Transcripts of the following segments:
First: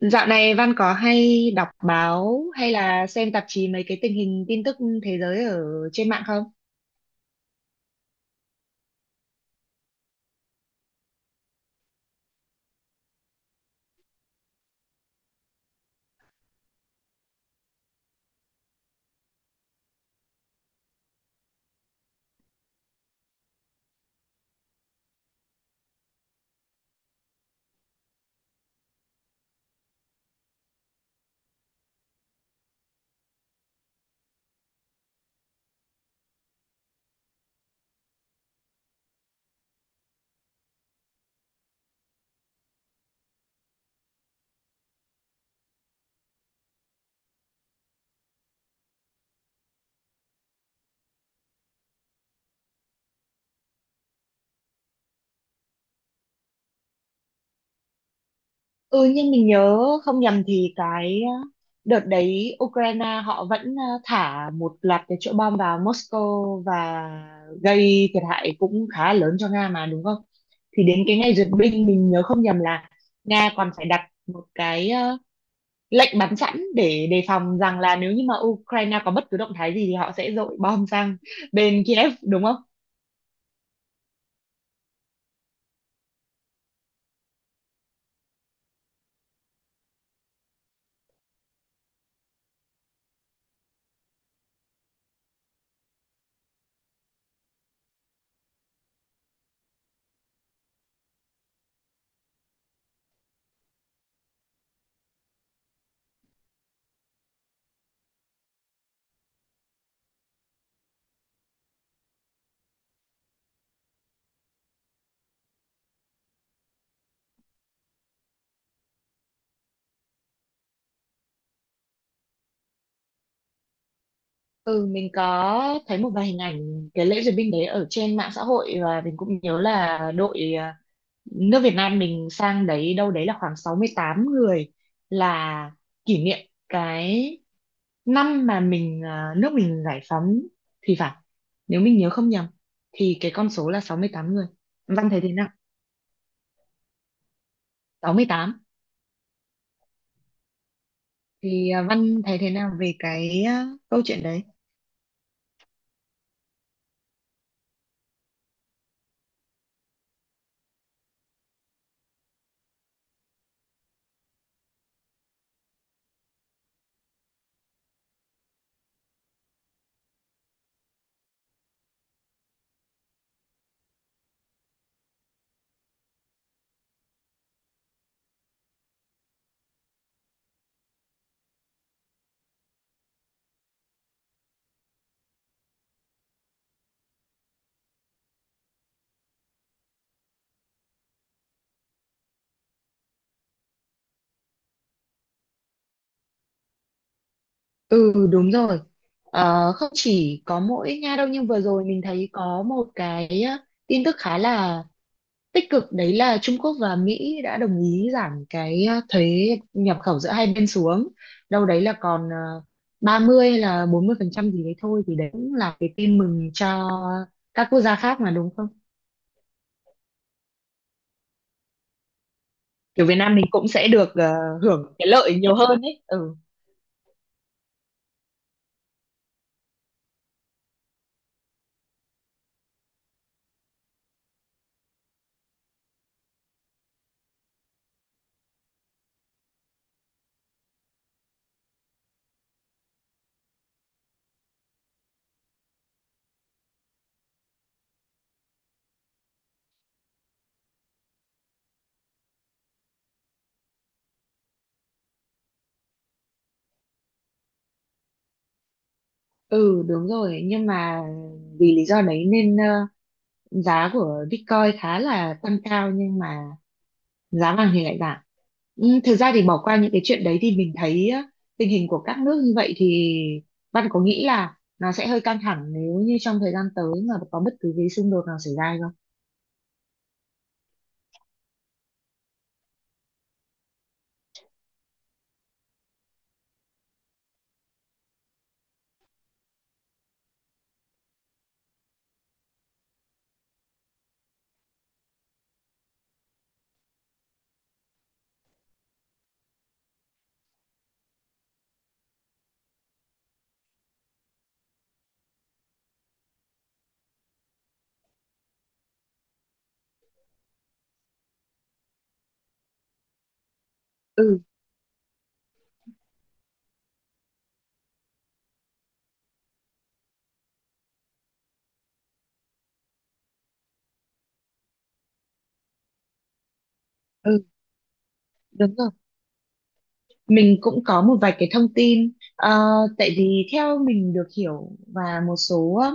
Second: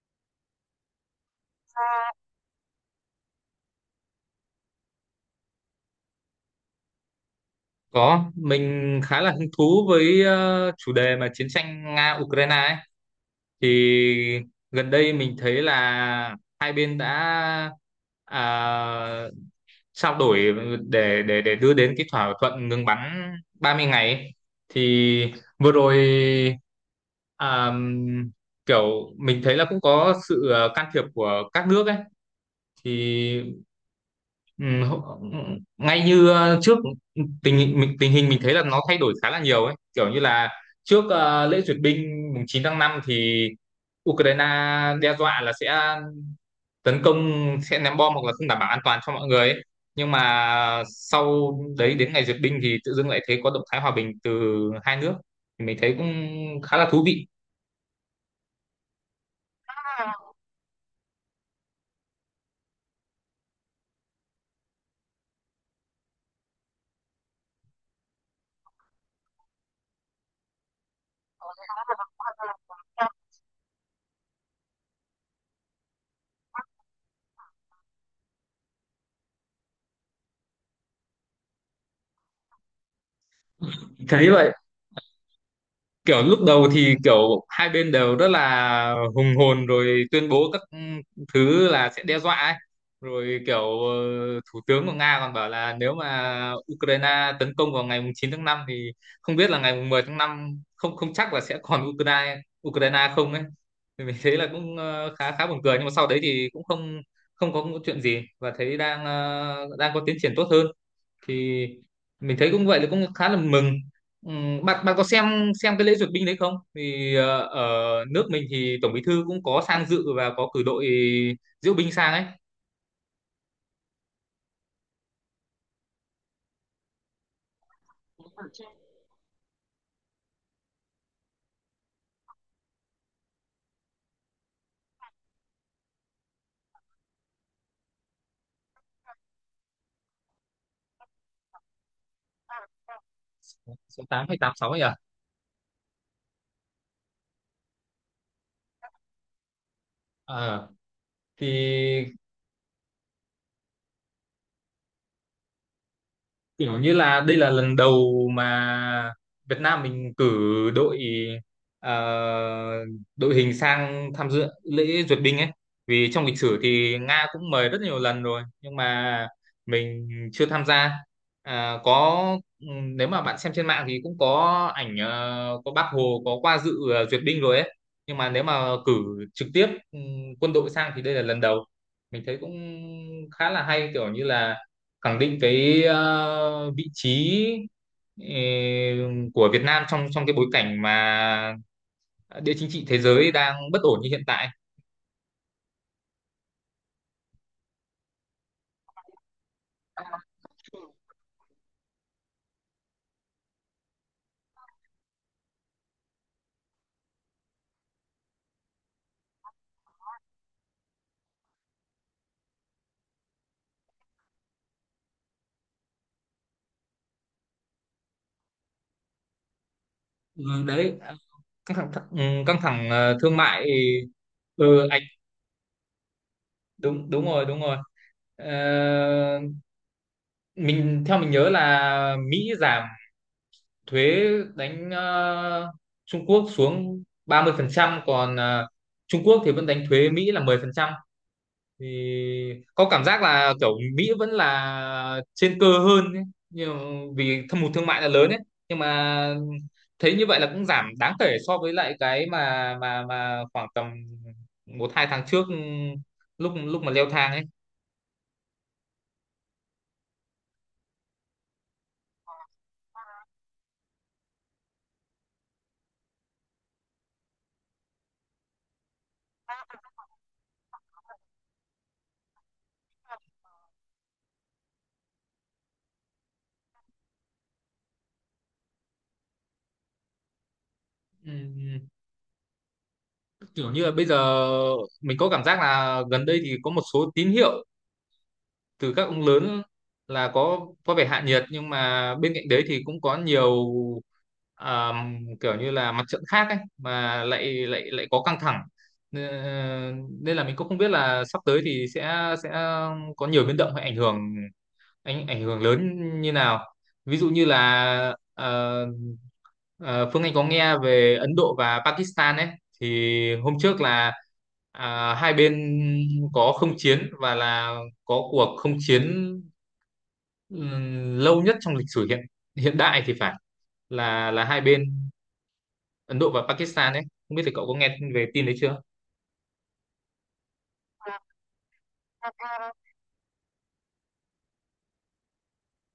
Dạo này Văn có hay đọc báo hay là xem tạp chí mấy cái tình hình tin tức thế giới ở trên mạng không? Có, mình khá là hứng thú với chủ đề mà chiến tranh Nga-Ukraine ấy. Thì gần đây mình thấy là hai bên đã à, trao đổi để đưa đến cái thỏa thuận ngừng bắn 30 ngày ấy. Thì vừa rồi à, kiểu mình thấy là cũng có sự can thiệp của các nước ấy. Thì Ừ, hậu- ừ, ngay như trước tình hình mình thấy là nó thay đổi khá là nhiều ấy, kiểu như là trước lễ duyệt binh mùng 9 tháng 5 thì Ukraine đe dọa là sẽ tấn công, sẽ ném bom hoặc là không đảm bảo an toàn cho mọi người ấy. Nhưng mà sau đấy đến ngày duyệt binh thì tự dưng lại thấy có động thái hòa bình từ hai nước, thì mình thấy cũng khá là thú vị. Ừ, nhưng mình nhớ không nhầm thì cái đợt đấy Ukraine họ vẫn thả một loạt cái chỗ bom vào Moscow và gây thiệt hại cũng khá lớn cho Nga mà đúng không? Thì đến cái ngày duyệt binh mình nhớ không nhầm là Nga còn phải đặt một cái lệnh bắn sẵn để đề phòng rằng là nếu như mà Ukraine có bất cứ động thái gì thì họ sẽ dội bom sang bên Kiev đúng không? Thấy vậy, kiểu lúc đầu thì kiểu hai bên đều rất là hùng hồn rồi tuyên bố các thứ là sẽ đe dọa ấy. Rồi kiểu thủ tướng của Nga còn bảo là nếu mà Ukraine tấn công vào ngày mùng 9 tháng 5 thì không biết là ngày mùng 10 tháng 5 không không chắc là sẽ còn Ukraine Ukraine không ấy. Thì mình thấy là cũng khá khá buồn cười, nhưng mà sau đấy thì cũng không không có chuyện gì và thấy đang có tiến triển tốt hơn, thì mình thấy cũng vậy là cũng khá là mừng. Bạn bạn có xem cái lễ duyệt binh đấy không? Thì ở nước mình thì tổng bí thư cũng có sang dự và có cử đội diễu binh sang ấy. Ừ, mình có thấy một vài hình ảnh cái lễ duyệt binh đấy ở trên mạng xã hội và mình cũng nhớ là đội nước Việt Nam mình sang đấy đâu đấy là khoảng 68 người, là kỷ niệm cái năm mà nước mình giải phóng thì phải. Nếu mình nhớ không nhầm thì cái con số là sáu Số mươi 8 tám hay người. 86 ấy à? Văn thấy thế nào? 68. Ờ, Thì thì Văn thấy thế nào về cái câu chuyện đấy? kiểu như là đây là lần đầu mà Việt Nam mình cử đội ờ, đội hình sang tham dự lễ duyệt binh ấy, vì trong lịch sử thì Nga cũng mời rất nhiều lần rồi nhưng mà mình chưa tham gia. Có, ừ, nếu mà bạn xem trên mạng thì cũng có ảnh, có Bác Hồ có qua dự duyệt binh rồi ấy. Nhưng mà nếu mà cử trực tiếp, quân đội sang thì đây là lần đầu. Mình thấy cũng khá là hay, kiểu như là khẳng định cái vị trí ờ, của Việt Nam trong trong cái bối cảnh mà địa chính trị thế giới đang bất ổn như hiện tại. Ừ, đúng rồi. Không chỉ có mỗi Nga đâu, nhưng vừa rồi mình thấy có một cái tin tức khá là tích cực, đấy là Trung Quốc và Mỹ đã đồng ý giảm cái thuế nhập khẩu giữa hai bên xuống đâu đấy là còn 30 hay là 40% gì đấy thôi, thì đấy cũng là cái tin mừng cho các quốc gia khác mà đúng không, Ừ, đấy, căng thẳng căng thẳng kiểu Việt Nam thương mình mại. cũng sẽ được Ừ, hưởng anh. cái lợi nhiều hơn ấy, ừ. Đúng, đúng rồi, đúng rồi. Ờ, theo mình nhớ là Mỹ giảm thuế đánh Trung Quốc xuống 30%, còn Trung Quốc thì vẫn đánh thuế Mỹ là 10%, thì có cảm giác là kiểu Mỹ vẫn là trên cơ hơn ấy. Nhưng vì thâm hụt thương mại là lớn ấy, nhưng mà thấy như vậy là cũng giảm đáng kể so với lại cái mà khoảng tầm một hai tháng trước, lúc lúc mà leo thang ấy. Ừ, đúng rồi, nhưng mà vì lý do đấy nên giá của Bitcoin khá là tăng cao nhưng mà giá vàng thì lại giảm. Ừ, thực ra thì bỏ qua những cái chuyện đấy thì mình thấy á, tình hình của các nước như vậy thì Văn có nghĩ là nó sẽ hơi căng thẳng nếu như trong thời gian tới mà có bất cứ cái xung đột nào xảy ra hay không? Ừm, kiểu như là bây giờ mình có cảm giác là gần đây thì có một số tín hiệu từ các ông lớn là có vẻ hạ nhiệt, nhưng mà bên cạnh đấy thì cũng có nhiều à, kiểu như là mặt trận khác ấy mà lại lại lại có căng thẳng. Ờ, nên là mình cũng không biết là sắp tới thì sẽ có nhiều biến động hay ảnh hưởng, ảnh ảnh hưởng lớn như nào, ví dụ như là Ờ, Phương Anh có nghe về Ấn Độ và Pakistan ấy, thì hôm trước là Ừ. Hai bên có không chiến và là có cuộc không chiến lâu nhất trong lịch sử hiện hiện đại thì phải, là hai bên Ấn Độ và Pakistan ấy. Không Ừ, biết thì cậu có nghe về tin đấy đúng chưa? rồi. Mình cũng có một vài cái thông tin. Ờ, Tại vì theo mình được hiểu và một số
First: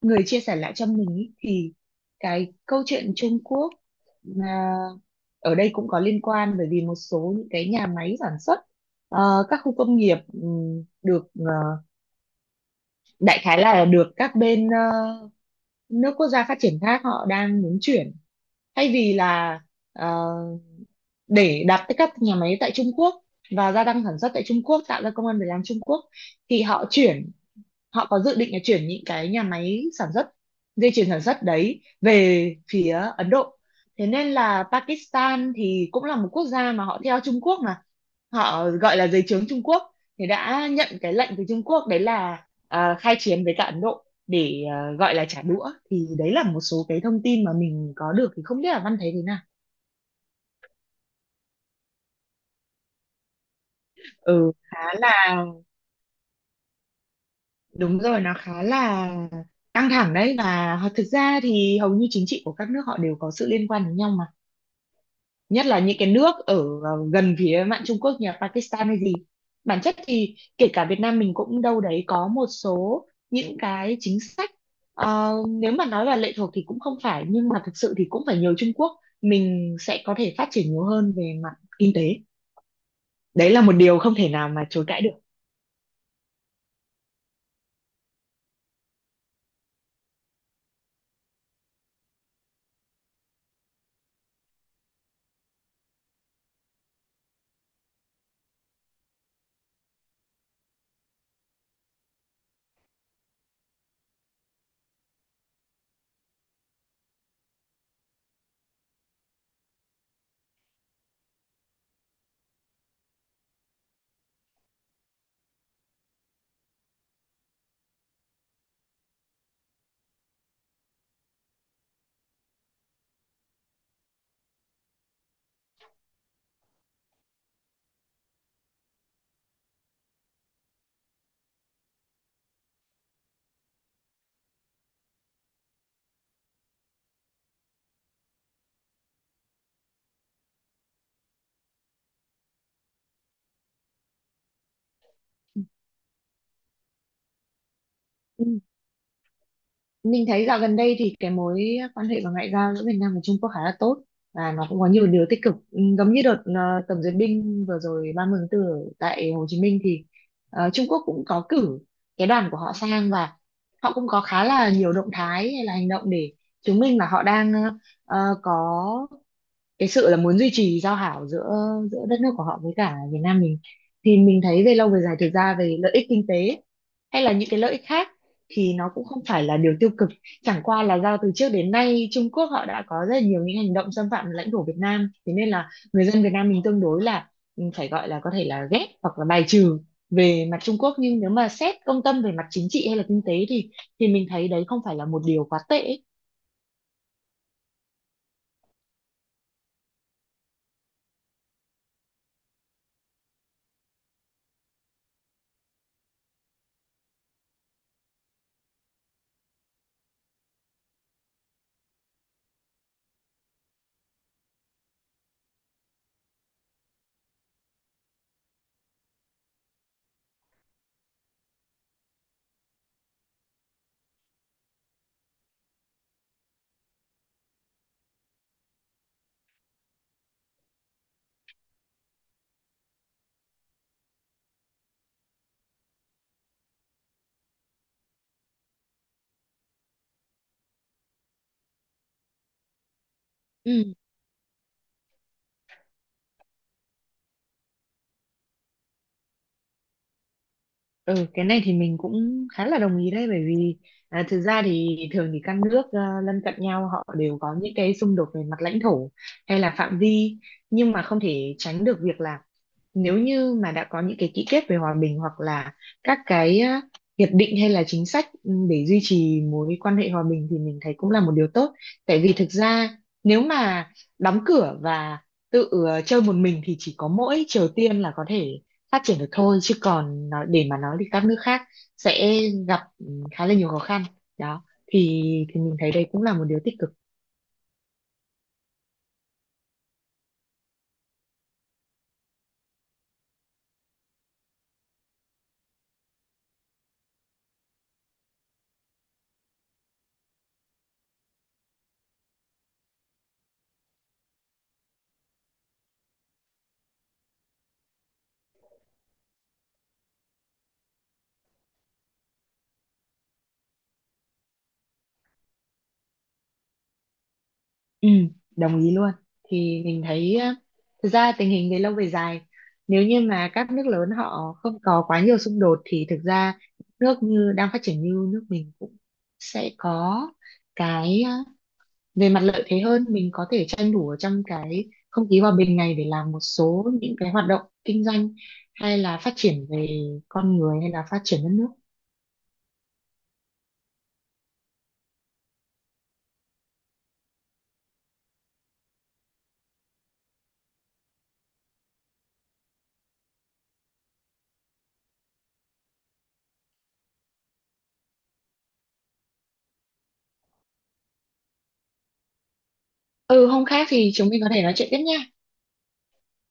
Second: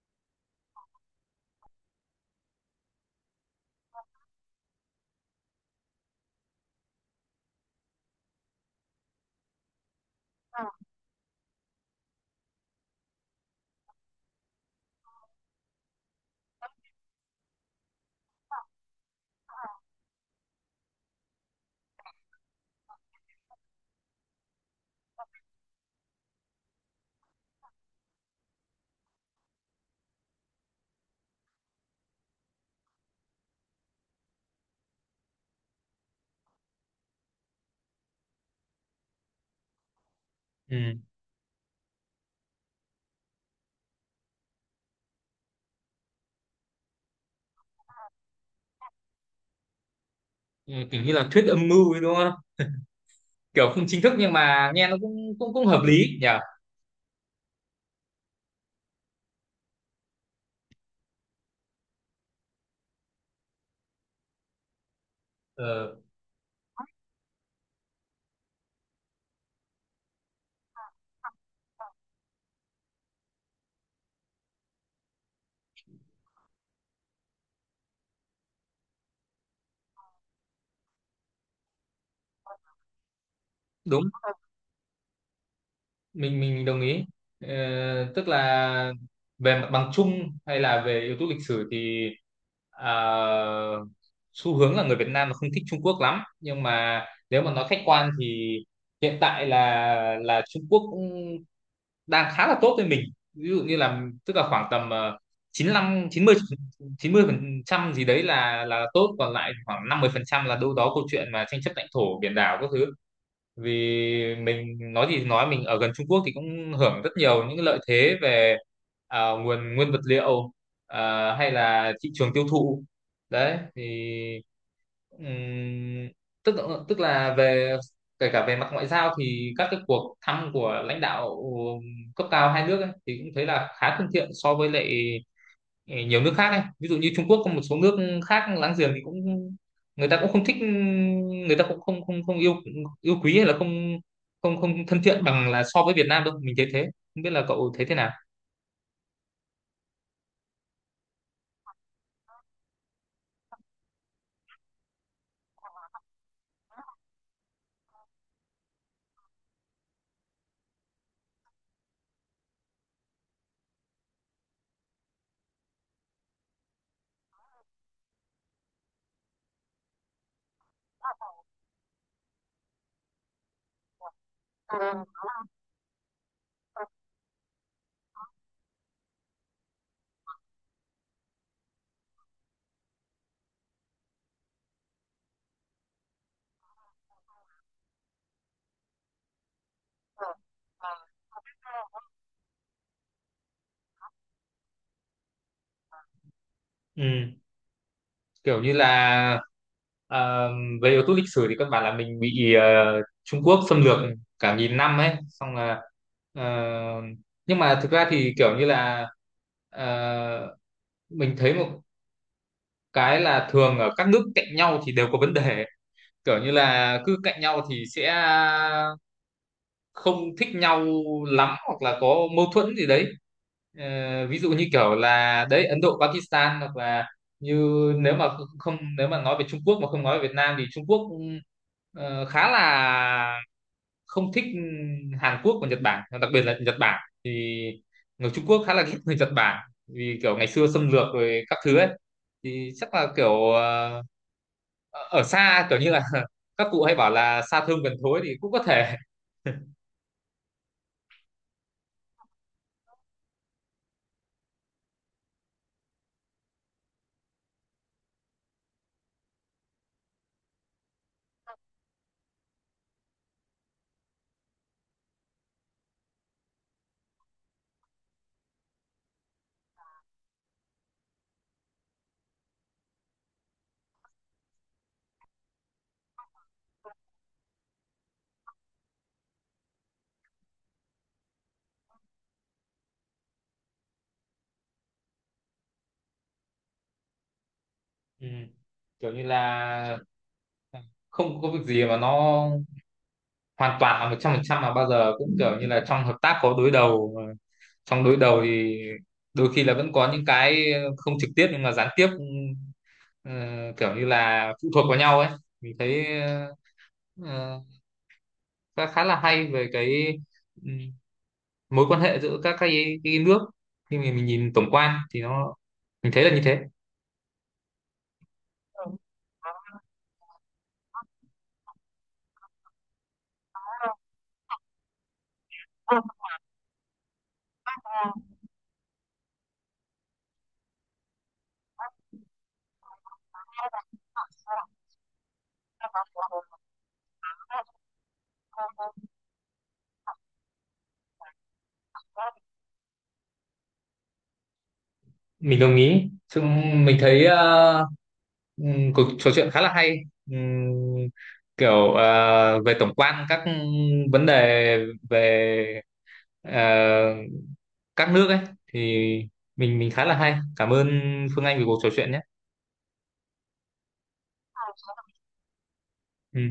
người chia sẻ lại cho mình ý, thì cái câu chuyện Trung Quốc là ở đây cũng có liên quan, bởi vì một số những cái nhà máy sản xuất các khu công nghiệp được đại khái là được các bên nước quốc gia phát triển khác họ đang muốn chuyển, thay vì là ờ, để đặt tới các nhà máy tại Trung Quốc và gia tăng sản xuất tại Trung Quốc, tạo ra công ăn việc làm Trung Quốc, thì họ chuyển, họ có dự định là chuyển những cái nhà máy sản xuất, dây chuyền sản xuất đấy về phía Ấn Độ. Thế nên là Pakistan thì cũng là một quốc gia mà họ theo Trung Quốc, mà họ gọi là dưới trướng Trung Quốc, thì đã Ừ. nhận cái lệnh từ Trung Quốc đấy là khai chiến với cả Ấn Độ để gọi là trả đũa. Thì đấy là một số cái thông tin mà mình có được, thì không biết là Văn thấy thế nào. Ừ, kiểu như là thuyết âm mưu ấy đúng không? Kiểu không chính thức nhưng Ừ, mà nghe khá nó là. cũng cũng cũng hợp lý nhỉ? Đúng rồi, nó khá là căng thẳng đấy, và thực ra thì hầu như chính trị của các nước họ đều có sự liên quan đến nhau mà. Nhất là Ờ, những cái nước ở gần phía mạn Trung Quốc như là Pakistan hay gì. Bản chất thì kể cả Việt Nam mình cũng đâu đấy có một số những cái chính sách nếu mà nói là lệ thuộc thì cũng không phải, nhưng mà thực sự thì cũng phải nhờ Trung Quốc mình sẽ có thể phát triển nhiều hơn về mặt kinh tế. Đấy là một điều đúng. không thể nào mà chối cãi được. Mình đồng ý. Ờ, tức là về mặt bằng chung hay là về yếu tố lịch sử thì à, xu hướng là người Việt Nam là không thích Trung Quốc lắm, nhưng mà nếu mà nói khách quan thì hiện tại là Trung Quốc cũng đang khá là tốt với mình. Ví dụ như là tức là khoảng tầm 95, 90, 90% gì đấy là tốt, còn lại khoảng 50% phần trăm là đâu đó câu chuyện mà tranh chấp lãnh thổ biển đảo các thứ. Vì mình nói gì thì nói mình ở gần Trung Quốc thì cũng hưởng rất nhiều những lợi thế về nguồn nguyên vật liệu, hay là thị trường tiêu thụ đấy. Thì ừm, tức tức là về, kể cả về mặt ngoại giao thì các cái cuộc thăm của lãnh đạo cấp cao hai nước ấy, thì cũng thấy là khá thân thiện so với lại nhiều nước khác ấy. Ví dụ như Trung Quốc có một số nước khác láng giềng thì cũng người ta cũng không thích, người ta cũng không không không yêu yêu quý hay là không không không thân thiện bằng là so với Việt Nam đâu, mình thấy thế. Không biết là cậu thấy thế nào. Mình thấy dạo gần đây thì cái mối quan hệ và ngoại giao giữa Việt Nam và Trung Quốc khá là tốt và nó cũng có nhiều điều tích cực. Ừ, giống như đợt tổng duyệt binh vừa rồi 30 tháng 4 ở tại Hồ Chí Minh thì Trung Quốc cũng có cử cái đoàn của họ sang, và họ cũng có khá là nhiều động thái hay là hành động để chứng minh là họ đang có cái sự là muốn duy trì giao hảo giữa giữa đất nước của họ với cả Việt Nam mình. Thì mình thấy về lâu về dài thực ra về lợi ích kinh tế hay là những cái lợi ích khác thì nó cũng không phải là điều tiêu cực, chẳng qua là do từ trước đến nay Trung Quốc họ đã có rất là nhiều những hành động xâm phạm lãnh thổ Việt Nam, thế nên là người dân Việt Nam mình tương đối là, ừ, phải gọi là có thể là ghét hoặc là bài trừ về mặt Trung Quốc. Nhưng nếu mà xét công tâm về mặt chính trị hay là kinh tế thì mình thấy đấy không phải là một điều quá tệ. Ừ, kiểu như là ờ, về yếu tố lịch sử thì căn bản là mình bị Trung Quốc xâm lược cả nghìn năm ấy, xong là ờ, nhưng mà thực ra thì kiểu như là ờ, mình thấy một cái là thường ở các nước cạnh nhau thì đều có vấn đề, kiểu như là cứ cạnh nhau thì sẽ không thích nhau lắm hoặc là có mâu thuẫn gì đấy. Ờ, ví dụ như kiểu là đấy Ấn Độ Pakistan hoặc là như, nếu mà không nếu mà nói về Trung Quốc mà không nói về Việt Nam thì Trung Quốc khá là không thích Hàn Quốc và Nhật Bản, đặc biệt là Nhật Bản, thì người Trung Quốc khá là ghét người Nhật Bản vì kiểu ngày xưa xâm lược rồi các thứ ấy. Thì chắc là kiểu Ừ. Ở xa, kiểu như là các cụ hay bảo là xa thơm gần thối thì cũng có thể. Ừ, cái này thì mình cũng khá là đồng ý đấy, bởi vì thực ra thì thường thì các nước lân cận nhau họ đều có những cái xung đột về mặt lãnh thổ hay là phạm vi, nhưng mà không thể tránh được việc là nếu như mà đã có những cái ký kết về hòa bình hoặc là các cái hiệp định hay là chính sách để duy trì mối quan hệ hòa bình, thì mình thấy cũng là một điều tốt. Tại vì thực ra nếu mà đóng cửa và tự chơi một mình thì chỉ có mỗi Triều Tiên là có thể phát triển được thôi, chứ còn nó, để mà nói thì các nước khác sẽ gặp, ừ, khá là nhiều khó khăn đó. Thì mình thấy đấy cũng là một điều tích cực. Ừ, kiểu như là không có việc gì mà nó hoàn toàn là 100%, mà bao giờ cũng kiểu như là trong hợp tác có đối đầu, mà trong đối đầu thì đôi khi là vẫn có những cái không trực tiếp nhưng mà gián tiếp, ừ, kiểu như là phụ thuộc vào nhau ấy. Mình thấy ờ, khá khá là hay về cái ừm, mối quan hệ giữa các cái nước, khi mà mình nhìn tổng quan thì nó, mình thấy là như thế. Ừ, đồng ý luôn. Thì mình thấy thực ra tình hình về lâu về dài nếu như mà các nước lớn họ không có quá nhiều xung đột thì thực ra nước như đang phát triển như nước mình cũng sẽ có cái về mặt lợi thế hơn, mình có thể tranh thủ ở trong cái không khí hòa bình này để làm một số những cái hoạt động kinh doanh hay là phát triển về con người hay là phát triển đất nước. Mình đồng ý, chúng mình thấy cuộc trò chuyện khá là hay. Ừm, kiểu về tổng quan các vấn đề về ờ, các nước ấy, thì mình khá là hay, cảm ơn Phương Anh vì cuộc trò chuyện nhé. Ừ, hôm khác thì chúng mình có thể nói chuyện tiếp nha. Ừ.